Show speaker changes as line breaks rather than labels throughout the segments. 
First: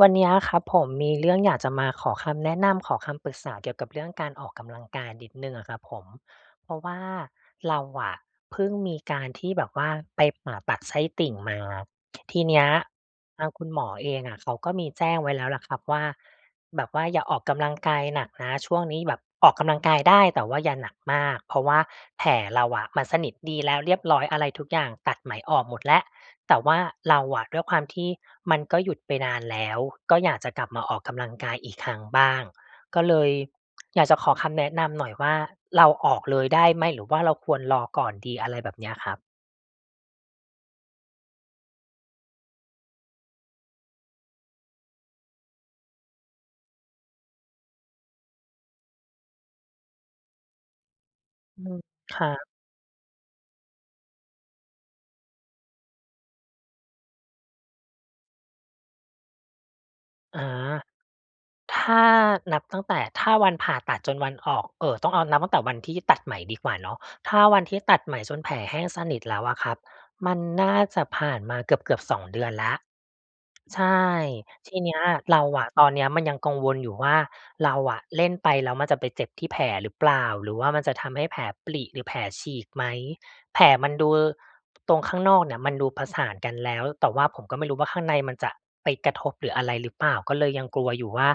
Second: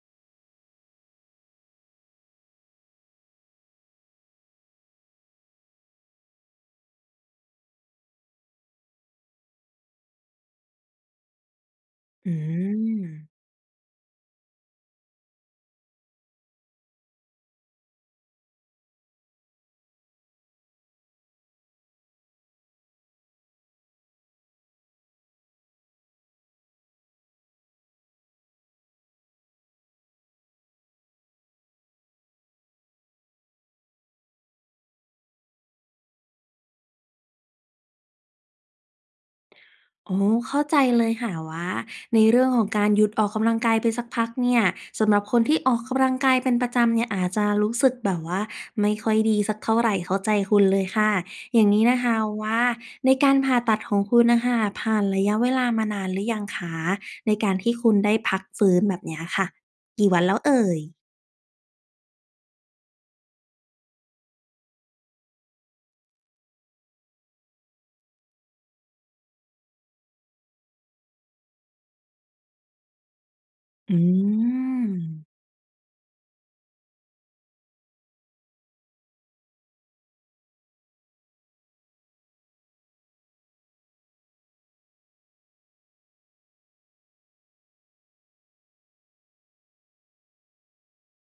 วันเนี้ยครับผม มีเรื่องอยากจะมาขอคำแนะนำ ขอคำปรึกษาเกี่ยวกับเรื่องการออกกำลังกายนิดหนึ่งอะครับผม เพราะว่าเราอะเพิ่งมีการที่แบบว่าไปผ่าตัดไส้ติ่งมา
อื
ทีเนี้ย
อ
ทางคุณหมอเองอะ เขาก็มีแจ้งไว้แล้วแหละครับว่า แบบว่าอย่าออกกำลังกายหนักนะ ช่วงนี้แบบออกกำลังกายได้แต่ว่าอย่าหนักมาก เพราะว่าแผลเราอะมันสนิทดีแล้วเรียบร้อยอะไรทุกอย่าง ตัดไหมออกหมดแล้ว แต่ว่าเราอะด้วยความที่มันก็หยุดไปนานแล้ว ก็อยากจะกลับมาออกกำลังกายอีกครั้งบ้าง ก็เลยอยากจะขอคำแนะนำหน่อยว่า เราออกเลยได้ไหม? หรือว่าเราควรรอก่อนดี? อะไรแบบเนี้ยครับ
อ๋อ เข้าใจเลยค่ะว่าในเรื่องของการหยุดออกกำลังกายไปสักพักเนี่ย สำหรับคนที่ออกกำลังกายเป็นประจำเนี่ยอาจจะรู้สึกแบบว่าไม่ค่อยดีสักเท่าไร เข้าใจคุณเลยค่ะ อ
อ
ย่
ื
างน
ม
ี้นะค
ค
ะ
รั
ว
บ
่า ในการผ่าตัดของคุณน่ะค่ะ ผ่านระยะเวลามานานหรือยังคะ? ในการที่คุณได้พักฟื้นแบบเนี้ยค่ะ กี่วันแล้
อ
ว
า
เอ่ย?
ถ้านับตั้งแต่ ถ้าวันผ่าตัดจนวันออก เอ่อ ต้องเอานับตั้งแต่วันที่ตัดไหมดีกว่าเนาะ ถ้าวันที่ตัดไหมจนแผลแห้งสนิทแล้วอะครับ มันน่าจะผ่านมาเกือบ ๆ 2 เดือนแล้ว ใช
อื
่ ทีเนี้ย
ม
เราอะ ตอนเนี้ยมันยังกังวลอยู่ว่า เราอะเล่นไป แล้วมันจะไปเจ็บที่แผลหรือเปล่า? หรือว่ามันจะทำให้แผลปริ หรือแผลฉีกไหม? แผลมันดู อ ตรงข้างนอกเนี่ย มันดูผสานกันแล้ว แต่ว่าผมก็ไม่รู้ว่าข้างในมันจะไปกระทบ หรืออะไรหรือเปล่า? ก็เลยยังกลัวอยู่ว่า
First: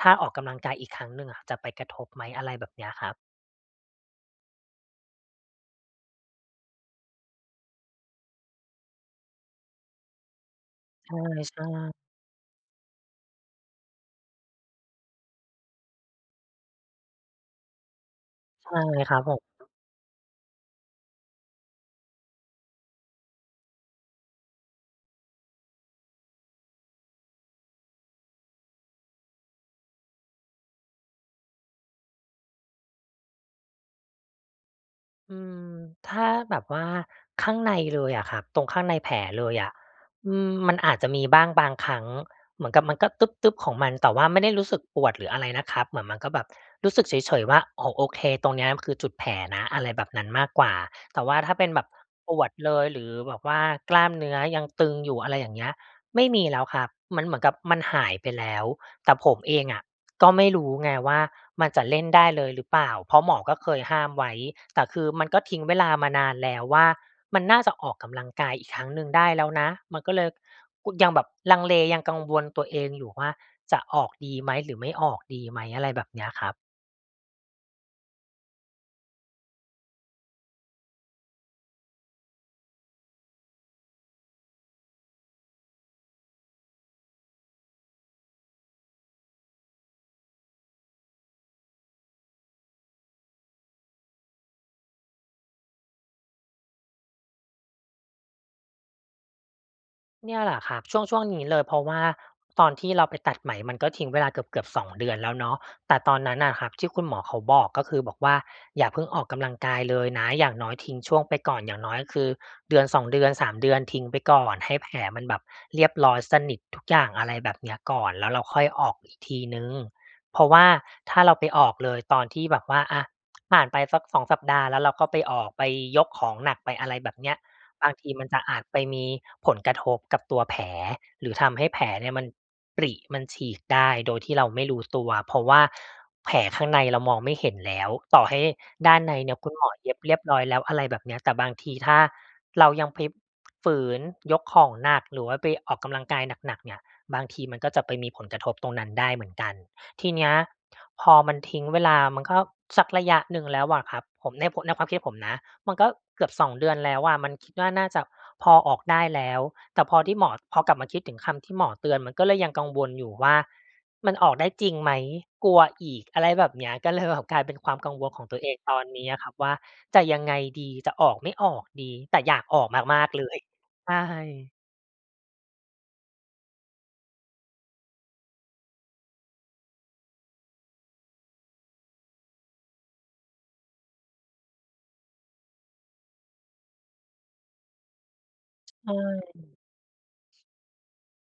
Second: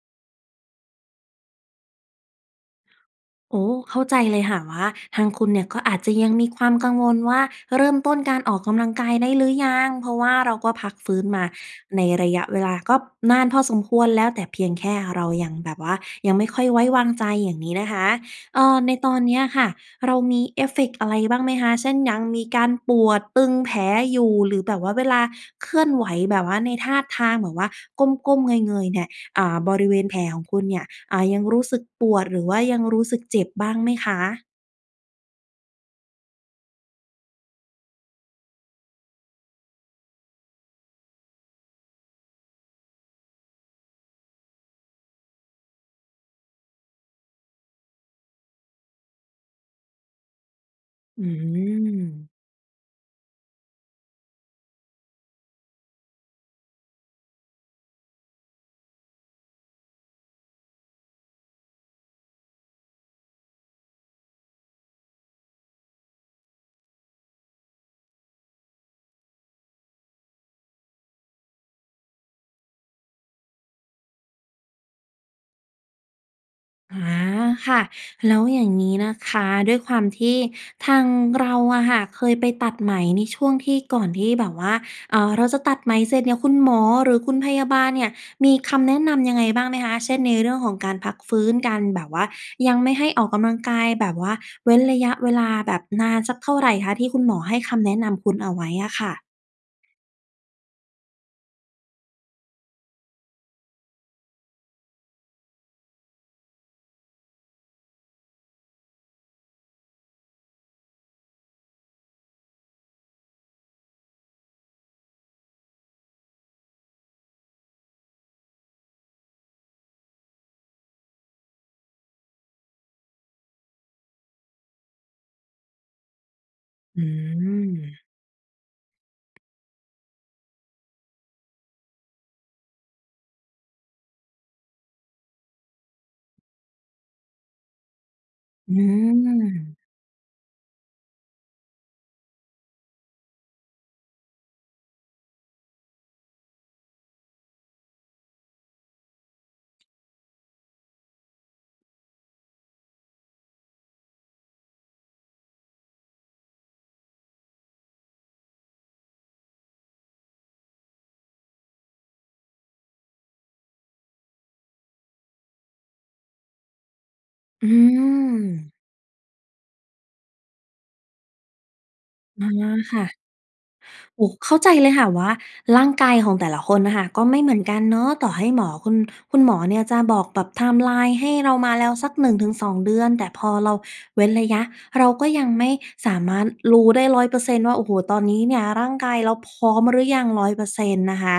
ถ้าออกกำลังกายอีกครั้งหนึ่งอะจะไปกระทบไหม? อะไรแบบเนี้ยครับ
โอ้ เข้าใจเลยค่ะว่าทางคุณเนี่ยก็อาจจะยังมีความกังวลว่า เริ่มต้นการออกกำลังกายได้หรือยัง? เพราะว่าเราก็พักฟ
ใ
ื้นมา
ช่ ๆ
ในระยะเวลาก็นานพอสมควรแล้ว แต่เพียงแค่เรายังแบบว่ายังไม่ค่อยไว้วางใจ อย่างนี้นะคะ เอ่
ใช่
อ ในต
ค
อ
รั
น
บ
เ
ผ
นี้
ม
ยค่ะ เรามีเอฟเฟกต์อะไรบ้างไหมคะ? เช่น ยังมีการปวดตึงแผลอยู่ หรือแบบว่าเวลาเคลื่อนไหว แบบว่าในท่าทางแบบว่า ก้ม ๆ เงย ๆ เนี่ย อ่า บริเวณแผลของคุณเนี่ย อ่า ยังรู้สึกปวด หรือว่ายังรู้สึกเจ็บบ้างไหมคะ?
อืม ถ้าแบบว่าข้างในเลยอะครับ ตรงข้างในแผลเลยอะ อืม มันอาจจะมีบ้างบางครั้ง เหมือนกับมันก็ตึ๊บ ๆ ของมัน แต่ว่าไม่ได้รู้สึกปวด หรืออะไรนะครับ เหมือนมันก็แบบรู้สึกเฉย ๆ ว่า อ๋อ โอเค ตรงเนี้ยคือจุดแผลนะ อะไรแบบนั้นมากกว่า แต
อื
่ว่าถ้าเป็นแบบ
อ
ปวดเลย หรือแบบว่ากล้ามเนื้อยังตึงอยู่ อะไรอย่างเงี้ย ไม่มีแล้วครับ มันเหมือนกับมันหายไปแล้ว แต่ผมเองอะ ก็ไม่รู้ไงว่า มันจะเล่นได้เลยหรือเปล่า? เพราะหมอก็เคยห้ามไว้ แต่คือมันก็ทิ้งเวลามานานแล้วว่า มันน่าจะออกกำลังกายอีกครั้งหนึ่งได้แล้วนะ มันก็เลย ย ยังแบบลังเล ยังกังวลตัวเองอยู่ว่า จะออกดีไหม? หรือไม่ออกดีไหม? อะไรแบบเนี้ยครับ
อา ค่ะ แล้วอย่างงี้นะคะ ด้วยความที่ทางเราอะค่ะ เคยไปตัดไหมในช่วงที่ก่อนที่แบบว่า อ่า เราจะตัดไหมเสร็จเนี่ย คุณหมอ หรือคุณพยาบาลเนี่ย มีคำแนะนำยังไงบ้างไหมคะ? เช่น ในเรื่องของการพักฟื้น การแบบว่ายังไม่ให้ออกกำลังกาย แบบว่าเว้นระยะเวลาแบบนานสักเท่าไรคะ ที่คุณหมอให้คำแนะนำคุณเอาไว้อะค่ะ?
เนี่ยแหละครับ ช่วง ๆ นี้เลย เพราะว่าตอนที่เราไปตัดไหม มันก็ทิ้งเวลาเกือบ ๆ 2 เดือนแล้วเนาะ แต่ตอนนั้นน่ะครับ ที่คุณหมอเขาบอก ก็คือบอกว่าอย่าเพิ่งออกกำลังกายเลยนะ อย่างน้อยทิ้งช่วงไปก่อน อย่างน้อยคือ 1-2 เดือน 3 เดือน ทิ้งไปก่อน ให้แผลมันแบบเรียบร้อยสนิททุกอย่าง อะไรแบบเนี้ยก่อน แล้วเราค่อยออกอีกทีหนึ่ง เพราะว่าถ้าเราไปออกเลยตอนที่แบบว่า อะ ผ่านไปสัก 2 สัปดาห์แล้วเราก็ไปออก ไปยกของหนัก ไปอะไร
อื
แบบเนี้ย บาง
ม
ทีมันจะอาจไปมีผลกระทบกับตัวแผล หรือทำให้แผลเนี่ยมันปริ มันฉีกได้ โดยที่เราไม่รู้ตัว เพราะว่า แผลข้างในเรามองไม่เห็นแล้ว ต่อให้
อื
ด้านในเนี่ยคุณหมอ
ม
เย็บเรียบร้อยแล้ว อะไรแบบเนี้ย แต่บางทีถ้าเรายังไปฝืนยกของหนัก หรือว่าไปออกกำลังกายหนัก ๆ เนี่ย บางทีมันก็จะไปมีผลกระทบตรงนั้นได้เหมือนกัน ทีเนี้ยพอมันทิ้งเวลา มันก็สักระยะหนึ่งแล้วอะครับ ผม ใน ในความคิดผมนะ มันก็เกือบ 2 เดือนแล้วอะ มันคิดว่าน่าจะพอออกได้แล้ว แต่พอที่หมอ พอกลับมาคิดถึงคำที่หมอเตือน มันก็เลยยังกังวลอยู่ว่า มันออกได้จริงไหม? กลัวอีก อะไรแบบเนี้ย ก็เลยแบบ กลายเป็น
อื
ความกังวลของตัวเอง
ม
ตอนเนี้ยอะครับ ว่าจะยังไงดี? จะออกไม่ออกดี แต่อยา
อ๋
ก
อ
ออก
ค
ม
่
าก
ะ
ๆ เลย ใช
โอ้
่
เข้าใจเลยค่ะว่าร่างกายของแต่ละคนอะค่ะ ก็ไม่เหมือนกันเนาะ ต่อให้หมอคุณ คุณหมอเนี่ยจะบอกแบบ ไทม์ไลน์ ให้เรามาแล้วสัก 1-2 เดือน แต่พอเราเว้นระยะ เราก็ยังไม่สามารถรู้ได้ 100% ว่า โอ้โฮ ตอนนี้เนี่ยร
ใ
่
ช
างกายเราพ
่
ร้อมหรือยัง 100% นะคะ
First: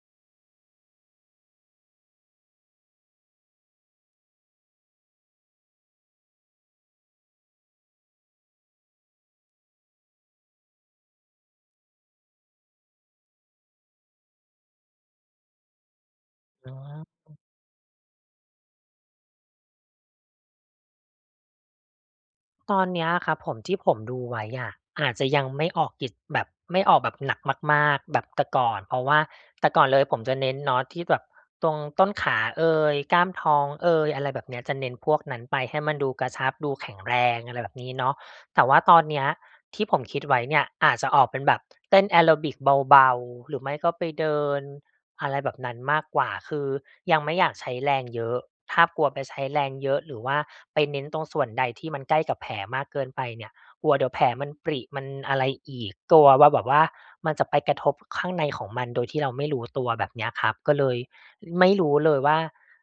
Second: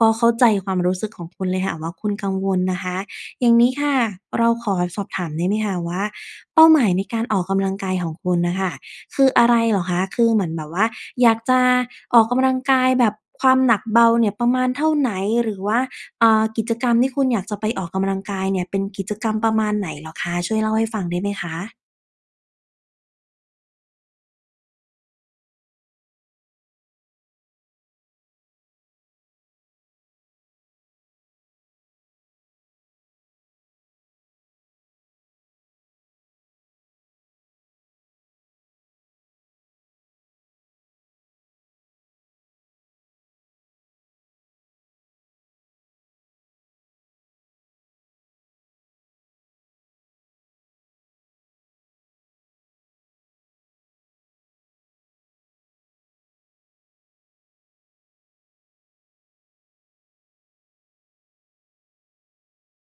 ก็เข้าใจความรู้สึกของคุณเลยค่ะว่า คุณกังวลนะคะ อย่างนี้ค่ะ เราขอสอบถามได้ไหมคะว่า เป้าหมายในการออกกำลังกายของคุณอะค่ะ คืออะไรเหรอคะ? คือเหมือนแบบว่าอยากจะออกกำลังกายแบบความหนักเบาเนี่ยประมาณเท่าไหน หรือว่า อ่า กิ
อ
จ
๋
กรรมที่คุณ
อ
อยากจะไปออกกำลังกายเนี่ยเป็นกิจกรรมประมาณไหนเหรอคะ? ช่วยเล่าให้ฟังได้ไหมคะ?
ตอนเนี้ยอะครับผม ที่ผมดูไว้อะ อาจจะยังไม่ออกกิส แบบไม่ออกแบบหนักมาก ๆ แบบแต่ก่อน เพราะว่าแต่ก่อนเลยผมจะเน้นเนาะที่แบบตรงต้นขาเอย กล้ามท้องเอย อะไรแบบเนี้ย จะเน้นพวกนั้นไปให้มันดูกระชับดูแข็งแรง อะไรแบบนี้เนาะ แต่ว่าตอนเนี้ยที่ผมคิดไว้เนี่ยอาจจะออกเป็นแบบเต้นแอโรบิกเบา ๆ หรือไม่ก็ไปเดิน อะไรแบบนั้นมากกว่า คือยังไม่อยากใช้แรงเยอะ ถ้ากลัวไปใช้แรงเยอะ หรือว่าไปเน้นตรงส่วนใดที่มันใกล้กับแผลมากเกินไปเนี่ย กลัวเดี๋ยวแผลมันปริมันอะไรอีก กลัวว่าแบบว่า มันจะไปกระทบข้างในของมันโดยที่เราไม่รู้ตัว แบบเนี้ยครับ ก็เลยไม่รู้เลยว่า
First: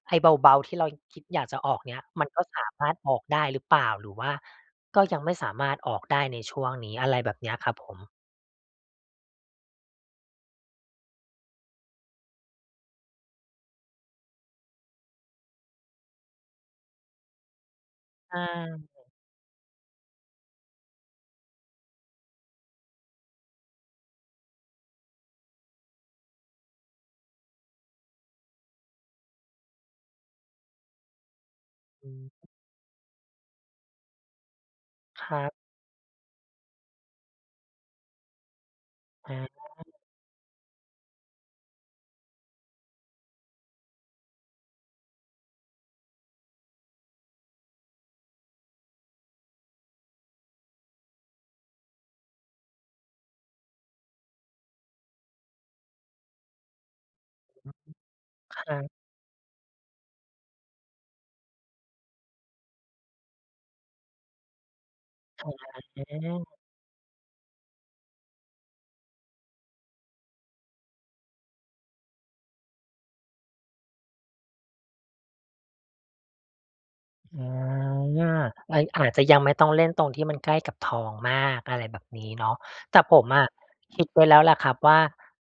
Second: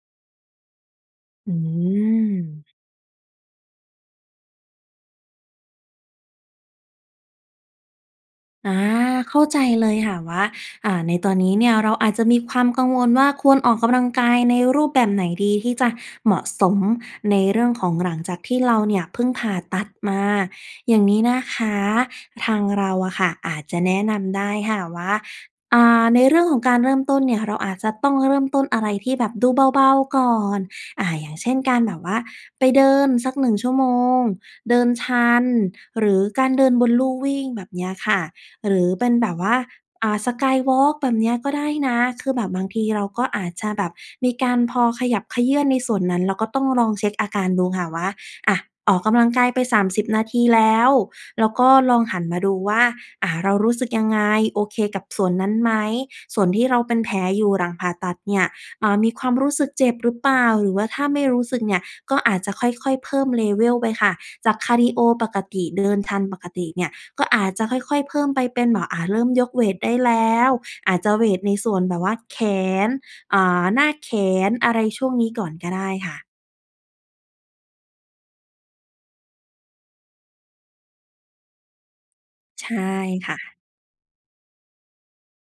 ไอ้เบา ๆ ที่เราคิดอยาก
อ
จะออกเนี้ย มันก็
ื
ส
ม
ามารถออกได้หรือเปล่า? หรือว่าก็ยังไม่สามารถออกได้ในช่วงนี้ อะไรแบบนี้อะครับผม
อา เข้าใจเลยค่ะว่า อ่า ในตอนนี้เนี่ยเราอาจจะมีความกังวลว่า ควรออกกำลังกายในรูปแบบไหนดี ที่จะเหมาะสมในเรื่องของ หลังจ
อ
ากที่เรา
า
เนี่ยเพิ่งผ่าตัดมา อย่างนี้นะคะ ทางเราอะค่ะอาจจะแนะนำได้ค่ะว่า อ่า ในเรื่องของการเริ่มต้นเนี่ยเราอาจจะต้องเริ่มต้นอะไรที่แบบดูเบา ๆ ก่อน อะ อย่างเช่น การแบบ
อ
ว
ื
่า
ม
ไปเดินสัก 1 ชั่วโมง เดินช
ค
ั
รั
น
บ
หรือการเดินบนลู่วิ่ง แบบเนี้ยค่ะ หรือเป็นแบ
อ
บว่า
า
อ่า Skywalk แบบนี้อะก็ได้นะ คือแบบบางทีเราก็อาจจะแบบมีการพอขยับเขยื้อนในส่วนนั้นแล้วก็ต้องลองเช็คอาการดูค่ะว่า อะ ออกกำลังกายไป 30 นาทีแล้ว แล้วก็ลองหันมาดูว่า อ่า เรารู้สึกยังไง? โอเคกับส่วนนั้นไหม? ส่วนที่เราเป็นแผลอยู่หล
อ
ั
ื
ง
ม
ผ่าตัดเนี่ย
ครั
อ่
บ
า มีความรู้สึกเจ็บหรือเปล่า? หรือว่าถ้าไม่รู้สึกเนี่ย ก็อาจจะค่อย ๆ เพิ่ม level ไปค่ะ จากคาร์ดีโอปกติ เดินทันปกติเนี่ย ก็อาจจะค่อย ๆ เพิ่มไปเป็นแบบ อ่า เริ่มยกเวตได้แล้ว อาจจะเวตในส่วนแบบว่าแขน อ่า หน้าแขน อะไรช่วงนี้ก่อนก็ได้ค่ะ
อา ไอ อาจจะยังไม่ต้องเล่นตรงที่มันใกล้กับท้องมาก อะไรแบบนี้เนาะ
ใช่
แต่ผม
ค่
อะ
ะ
คิดไว้แล้วแหละครับว่า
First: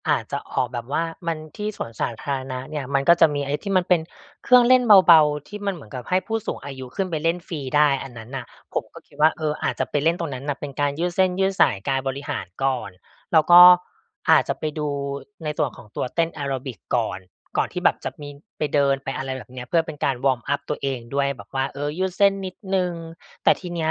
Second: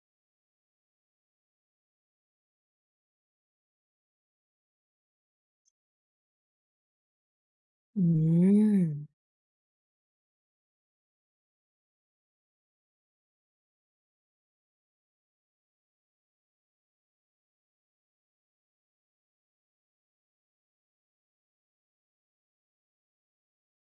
อาจจะออกแบบว่า มัน ที่สวนสาธารณะเนี่ย มันก็จะมีไอ้ที่มันเป็นเครื่องเล่นเบา ๆ ที่มันเหมือนกับให้ผู้สูงอายุขึ้นไปเล่นฟรีได้
อ
อันนั้นน่ะ ผมก็
ืม
คิดว่า เออ อาจจะไปเล่นตรงนั้นน่ะ เป็นการยืดเส้นยืดสาย กายบริหารก่อน แล้วก็อาจจะไปดูในส่วนของตัวเต้นแอโรบิกก่อน ก่อนที่แบบจะมีไปเดิน ไปอะไรแบบเนี้ย เพื่อเป็นการวอร์มอัปตัวเองด้วย แบบว่า เออ ยืดเส้นนิดหนึ่ง แต่ทีเนี้ย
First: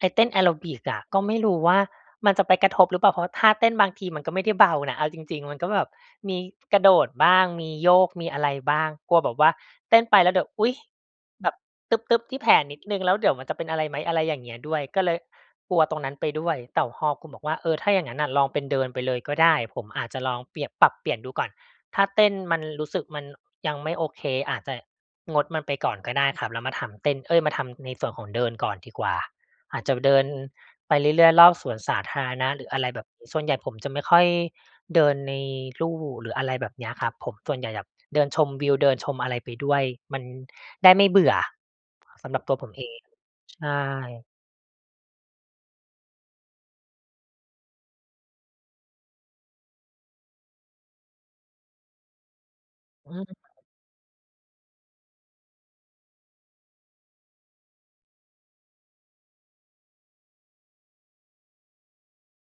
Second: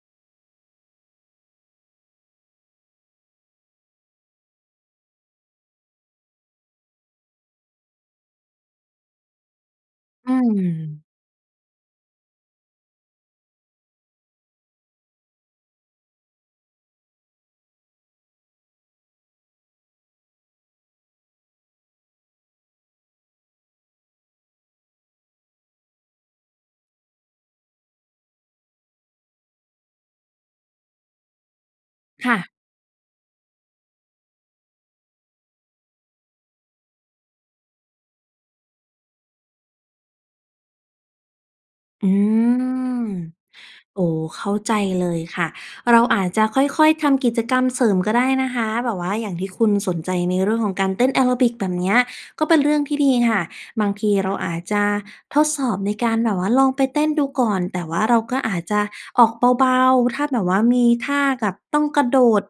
ไอ้เต้นแอโรบิกอะ ก็ไม่รู้ว่า มันจะไปกระทบหรือเปล่า? เพราะว่าท่าเต้นบางทีมันก็ไม่ได้เบานะ เอาจริง ๆ มันก็แบบมีกระโดดบ้าง มีโยก มีอะไรบ้าง กลัวแบบว่าเต้นไป
อ
แล
ื
้วเดี๋ยว อุ๊ย
ม
แบบตึ๊บ ๆ ที่แผลนิดหนึ่ง แล้วเดี๋ยวมันจะเป็นอะไรไหม? อะไรอย่างเงี้ยด้วย ก็เลยกลัวตรงนั้นไปด้วย แต่พอคุณบอกว่า เออ ถ้าอย่างงั้นน่ะ ลองเป็นเดินไปเลยก็ได้ ผมอาจจะลองเปลี่ยน ปรับเปลี่ยนดูก่อน ถ้าเต้นมันรู้สึก มันยังไม่โอเค อาจจะงดมันไปก่อนก็ได้ครับ แล้วมาทำเต้น เอ๊ย! มาทำในส่วนของเดินก่อนดีกว่า อาจจะเดิน ไปเรื่อย ๆ รอบสวนสาธา
ค
ร
่
ณ
ะ
ะ หรืออะไรแบบ ส่วนใหญ่ผมจะไม่ค่อยเดินในลู่ หรืออะไรแบบเนี้ยครับ ผมส่วนใหญ่แบบเดินชมวิว เดินชมอะไรไปด้วย มันได้ไม่เบื่อ
อื
สำหรับตัวผมเอง
ม
ใช
โอ้
่
เข้าใจเลยค่ะ เราอาจจะค่อย ๆ ทำกิจกรรมเสริมก็ได้นะคะ แบบว่าอย่างที่คุณสนใจ ในเรื่องของการเต้นแอโรบิก แบบเนี้ย ก็เป็นเรื่องที่ด
อื
ีค่ะ
ม
บางทีเราอาจจะทดสอบ ในการแบบว่า ลองไปเต้นดูก่อน แต่ว่า เราก็อาจจะออกเบา ๆ ถ้าแบบว่า มีท่ากับต้องกระโดด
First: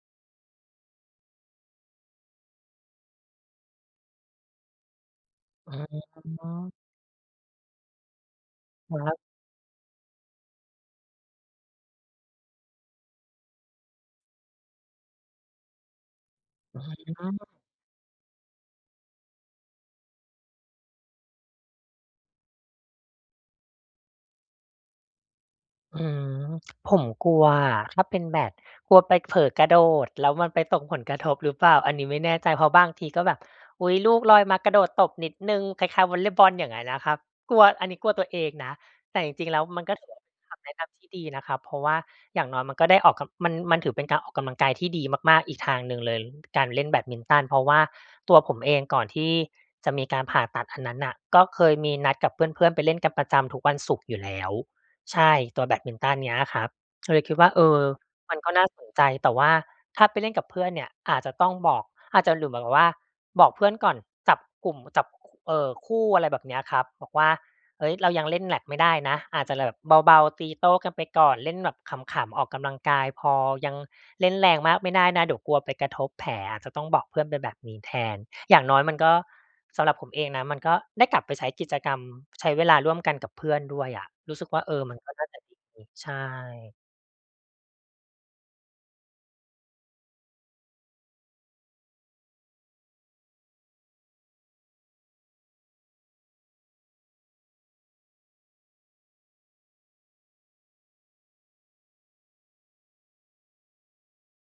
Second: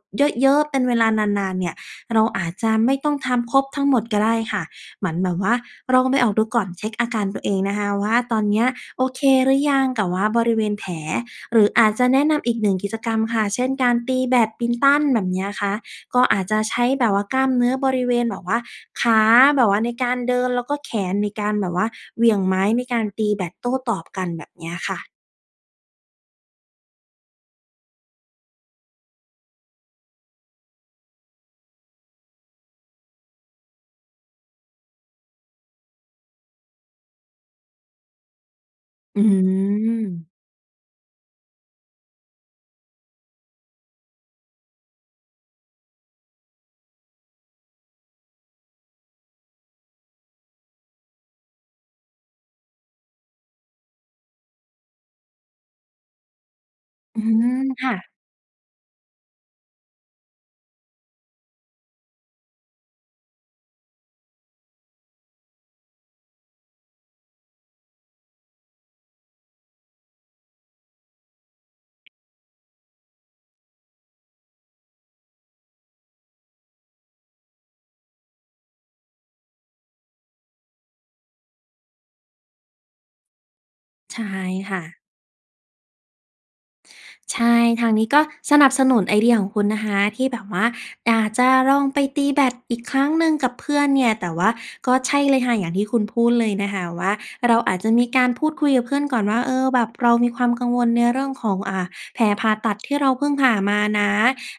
เยอะ ๆ เป็นเวลานาน ๆ เนี่ย เราอาจจะไม่ต้องทำครบทั้งหมดก็ได้ค่ะ เหมือนแบบว่า
อื
ลองไปออกดูก่อน
ม
เช็กอาการตัวเองนะคะว่า ตอนเนี้ย
ค
โอ
รับ
เคหรือยังกับว่าบริเวณ แผล หรืออาจจะแนะนำอีกหนึ่งกิจกรรมค่ะ เช่น การตีแบดมินตันแบบเนี้ยคะ ก็อาจจะใช
อื
้แบบว่า กล
ม
้ามเนื้อบริเวณแบบว่าขา แบบว่าในการเดิน แล้วก็แขนในการแบบว่าเหวี่ยงไม้ ในการตีแบดโต้ตอบกัน แบบเนี้ยค่ะ
อืม ผมกลัวอะ ถ้าเป็นแบด กลัวไปเผลอกระโดดแล้วมันไปตกผลกระทบหรือเปล่า? อันนี้ไม่แน่ใจ เพราะบางทีก็แบบ อุ๊ย! ลูกลอยมากระโดดตบนิดหนึ่งคล้าย ๆ วอลเลย์บอล อย่างงั้นนะครับ กลัว อันนี้กลัวตัวเองนะ แต
อ
่
ื
จริง ๆ แล้วมันก็ถือว่า
ม
เป็นคำแนะนำที่ดีนะครับ เพราะว่าอย่างน้อยมันก็ได้ออกกำ มัน มันถือเป็นการออกกำลังกายที่ดีมาก ๆ อีกทางหนึ่งเลย การเล่นแบดมินตัน เพราะว่าตัวผมเองก่อนที่ จะมีการผ่าตัดอันนั้นน่ะ ก็เคยมีนัดกับเพื่อน ๆ ไปเล่นกันประจำทุกวันศุกร์อยู่แล้ว ใช่ ตัวแบดมินตันเนี่ยอะครับ ก็เ
อ
ล
ื
ยคิดว
ม
่า เออ
ค่ะ
มันก็น่าสนใจ แต่ว่าถ้าไปเล่นกับเพื่อนเนี่ย อาจจะต้องบอก อาจจะ หรือแบบว่า บอกเพื่อนก่อนจับกลุ่ม จับ เอ่อ คู่ อะไรแบบนี้ครับ บอกว่า เฮ้ย! เรายังเล่นแบตไม่ได้นะ อาจจะแบบเบา ๆ ตีโต้กันไปก่อนเล่นแบบขำ ๆ ออกกำลังกายพอยังเล่นแรงมากไม่ได้นะเดี๋ยวกลัวไปกระทบแผลจะต้องบอกเพื่อนเป็นแบบนี้แทน อย่างน้อยมันก็ สำหรับผมเองนะมันก็ได้กลับไปใช้กิจกรรม ใช้เวลาร่วมกันกับเพื่อนด้วยอะ
ใช่
รู้สึกว่า เอ
ค่
อ มั
ะ
นก็น่าจะดี ใช่
ใช่ ทางนี้ก็สนับสนุนไอเดียของคุณนะคะ ที่แบบว่า อ่า จะลองไปตีแบตอีกครั้งหนึ่งกับเพื่อนเนี่ย แต่ว่าก็ใช่เลยค่ะอย่างที่คุณพูดเลยนะคะว่าเราอาจจะมีการพูดคุยกับเพื่อนก่อนว่า เออ แบบเรามีความกังวลในเรื่องของ อ่า แผลผ่าตัดที่เราเพิ่งผ่ามานะ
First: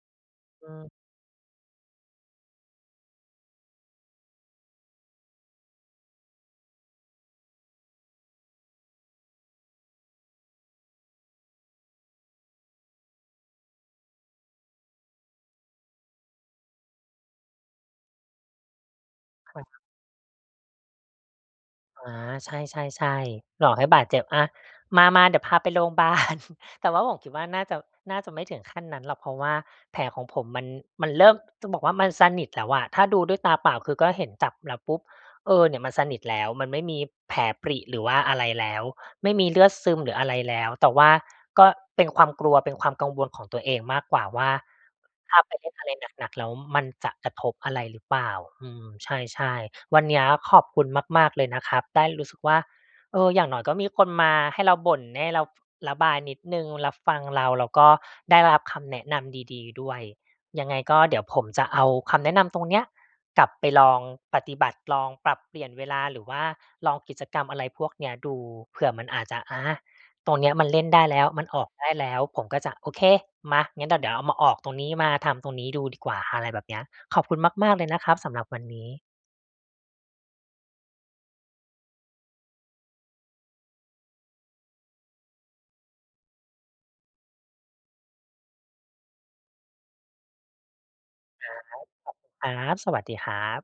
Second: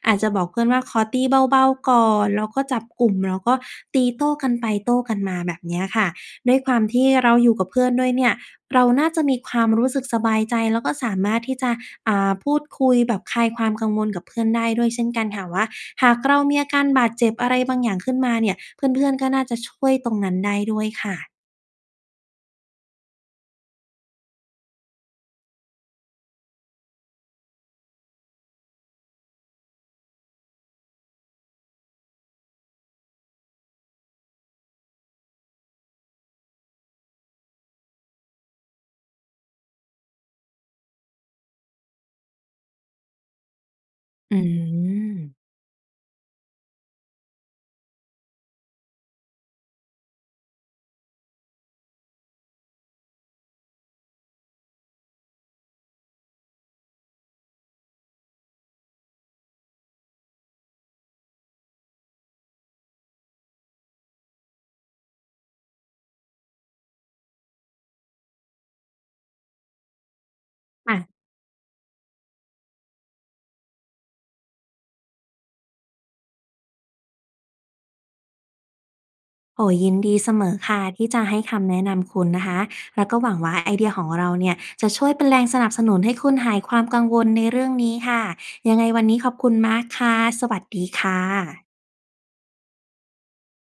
อาจจะบอกเพื่
อ
อน
ื
ว่า
ม
ขอตีเบา ๆ ก่อน แล้วก็จับกลุ่ม แล้วก็ตีโต้กันไปโต้กันมาแบบนี้ค่ะ ด้วยความที่เราอยู่กับเพื่อนด้วยเนี่ย เราน่าจะมีความรู้สึกสบายใจ แล้วก็สามารถที่จะ อ่า พูดคุยแบบคลายความกังวลกับเพื่อนได้ด้วยเช่นกันค่ะว่า หากเรามีอาการบาดเจ็บ อะไรบางอย่างขึ้นมาเนี่ย เพื่อน ๆ ก็น่า
ใช
จะ
่
ช
ครับ
่วยตรงนั้นได้ด้วยค่ะ
อา ใช่ ๆ ๆ หลอกให้บาดเจ็บ อะ มา ๆ เดี๋ยวพาไปโรงบาล แต่ว่าผมคิดว่าน่าจะ น่าจะไม่ถึงขั้นนั้นหรอก เพราะว่าแผลของผมมัน มันเริ่ม จะบอกว่ามันสนิทแล้วอะ ถ้าดูด้วยตาเปล่าคือก็เห็น จับแล้วปุ๊บ เออ เนี่ยมันสนิทแล้ว มันไม่มีแผลปริหรือว่าอะไรแล้ว ไม่มีเลือดซึมหรืออะไรแล้ว แต่ว่าก็เป็นความกลัวเป็นความกังวลของตัวเองมากกว่า
อื
ว่า
ม
ถ้าไปเล่นอะไรหนัก ๆ แล้วมันจะกระทบอะไรหรือเปล่า อืม ใช่ ๆ วันเนี้ย ขอบคุณมาก ๆ เลยนะครับ ได้รู้สึกว่า เออ อย่างน้อยก็มีคนมาให้เราบ่น ให้เรา ระบายนิดหนึ่ง รับฟังเรา แล้วก็ได้รับคำแนะนำดี ๆ ด้วย ยังไงก็เดี๋ยวผมจะเอาคำแนะนำตรงเนี้ย กลับไปลองปฏิบัติ ลองปรับเปลี่ยนเวลา หรือว่าลองกิจกรรมอะไรพวกเนี้ยดู เผื่อมันอาจจะ อา ตรงนี้มันเล่
ค
น
่
ได้
ะ
แล้ว มันออกได้แล้ว ผมก็จะ โอเค มา งั้นเดี๋ยว เดี๋ยวมาออกตรงนี้ มาทำตรงนี้ดูดีกว่า อะไรแบบเนี้ย ขอบคุณมาก ๆ เลยนะครับ สำหรับวันนี้
โอ้ ยินดีเสมอค่ะ ที่จะให้คำแนะนำคุณนะคะ แล้วก็หวังว่าไอเดียของเราเนี่ย จะช่วยเป็นแรงสนับสนุนให้คุณหายความกังวลในเรื่องนี้ค่ะ ยังไงวันนี้ขอบคุณมากค่ะ สวัสดีค่
ครั
ะ
บ ขอบคุณครับ สวัสดีครับ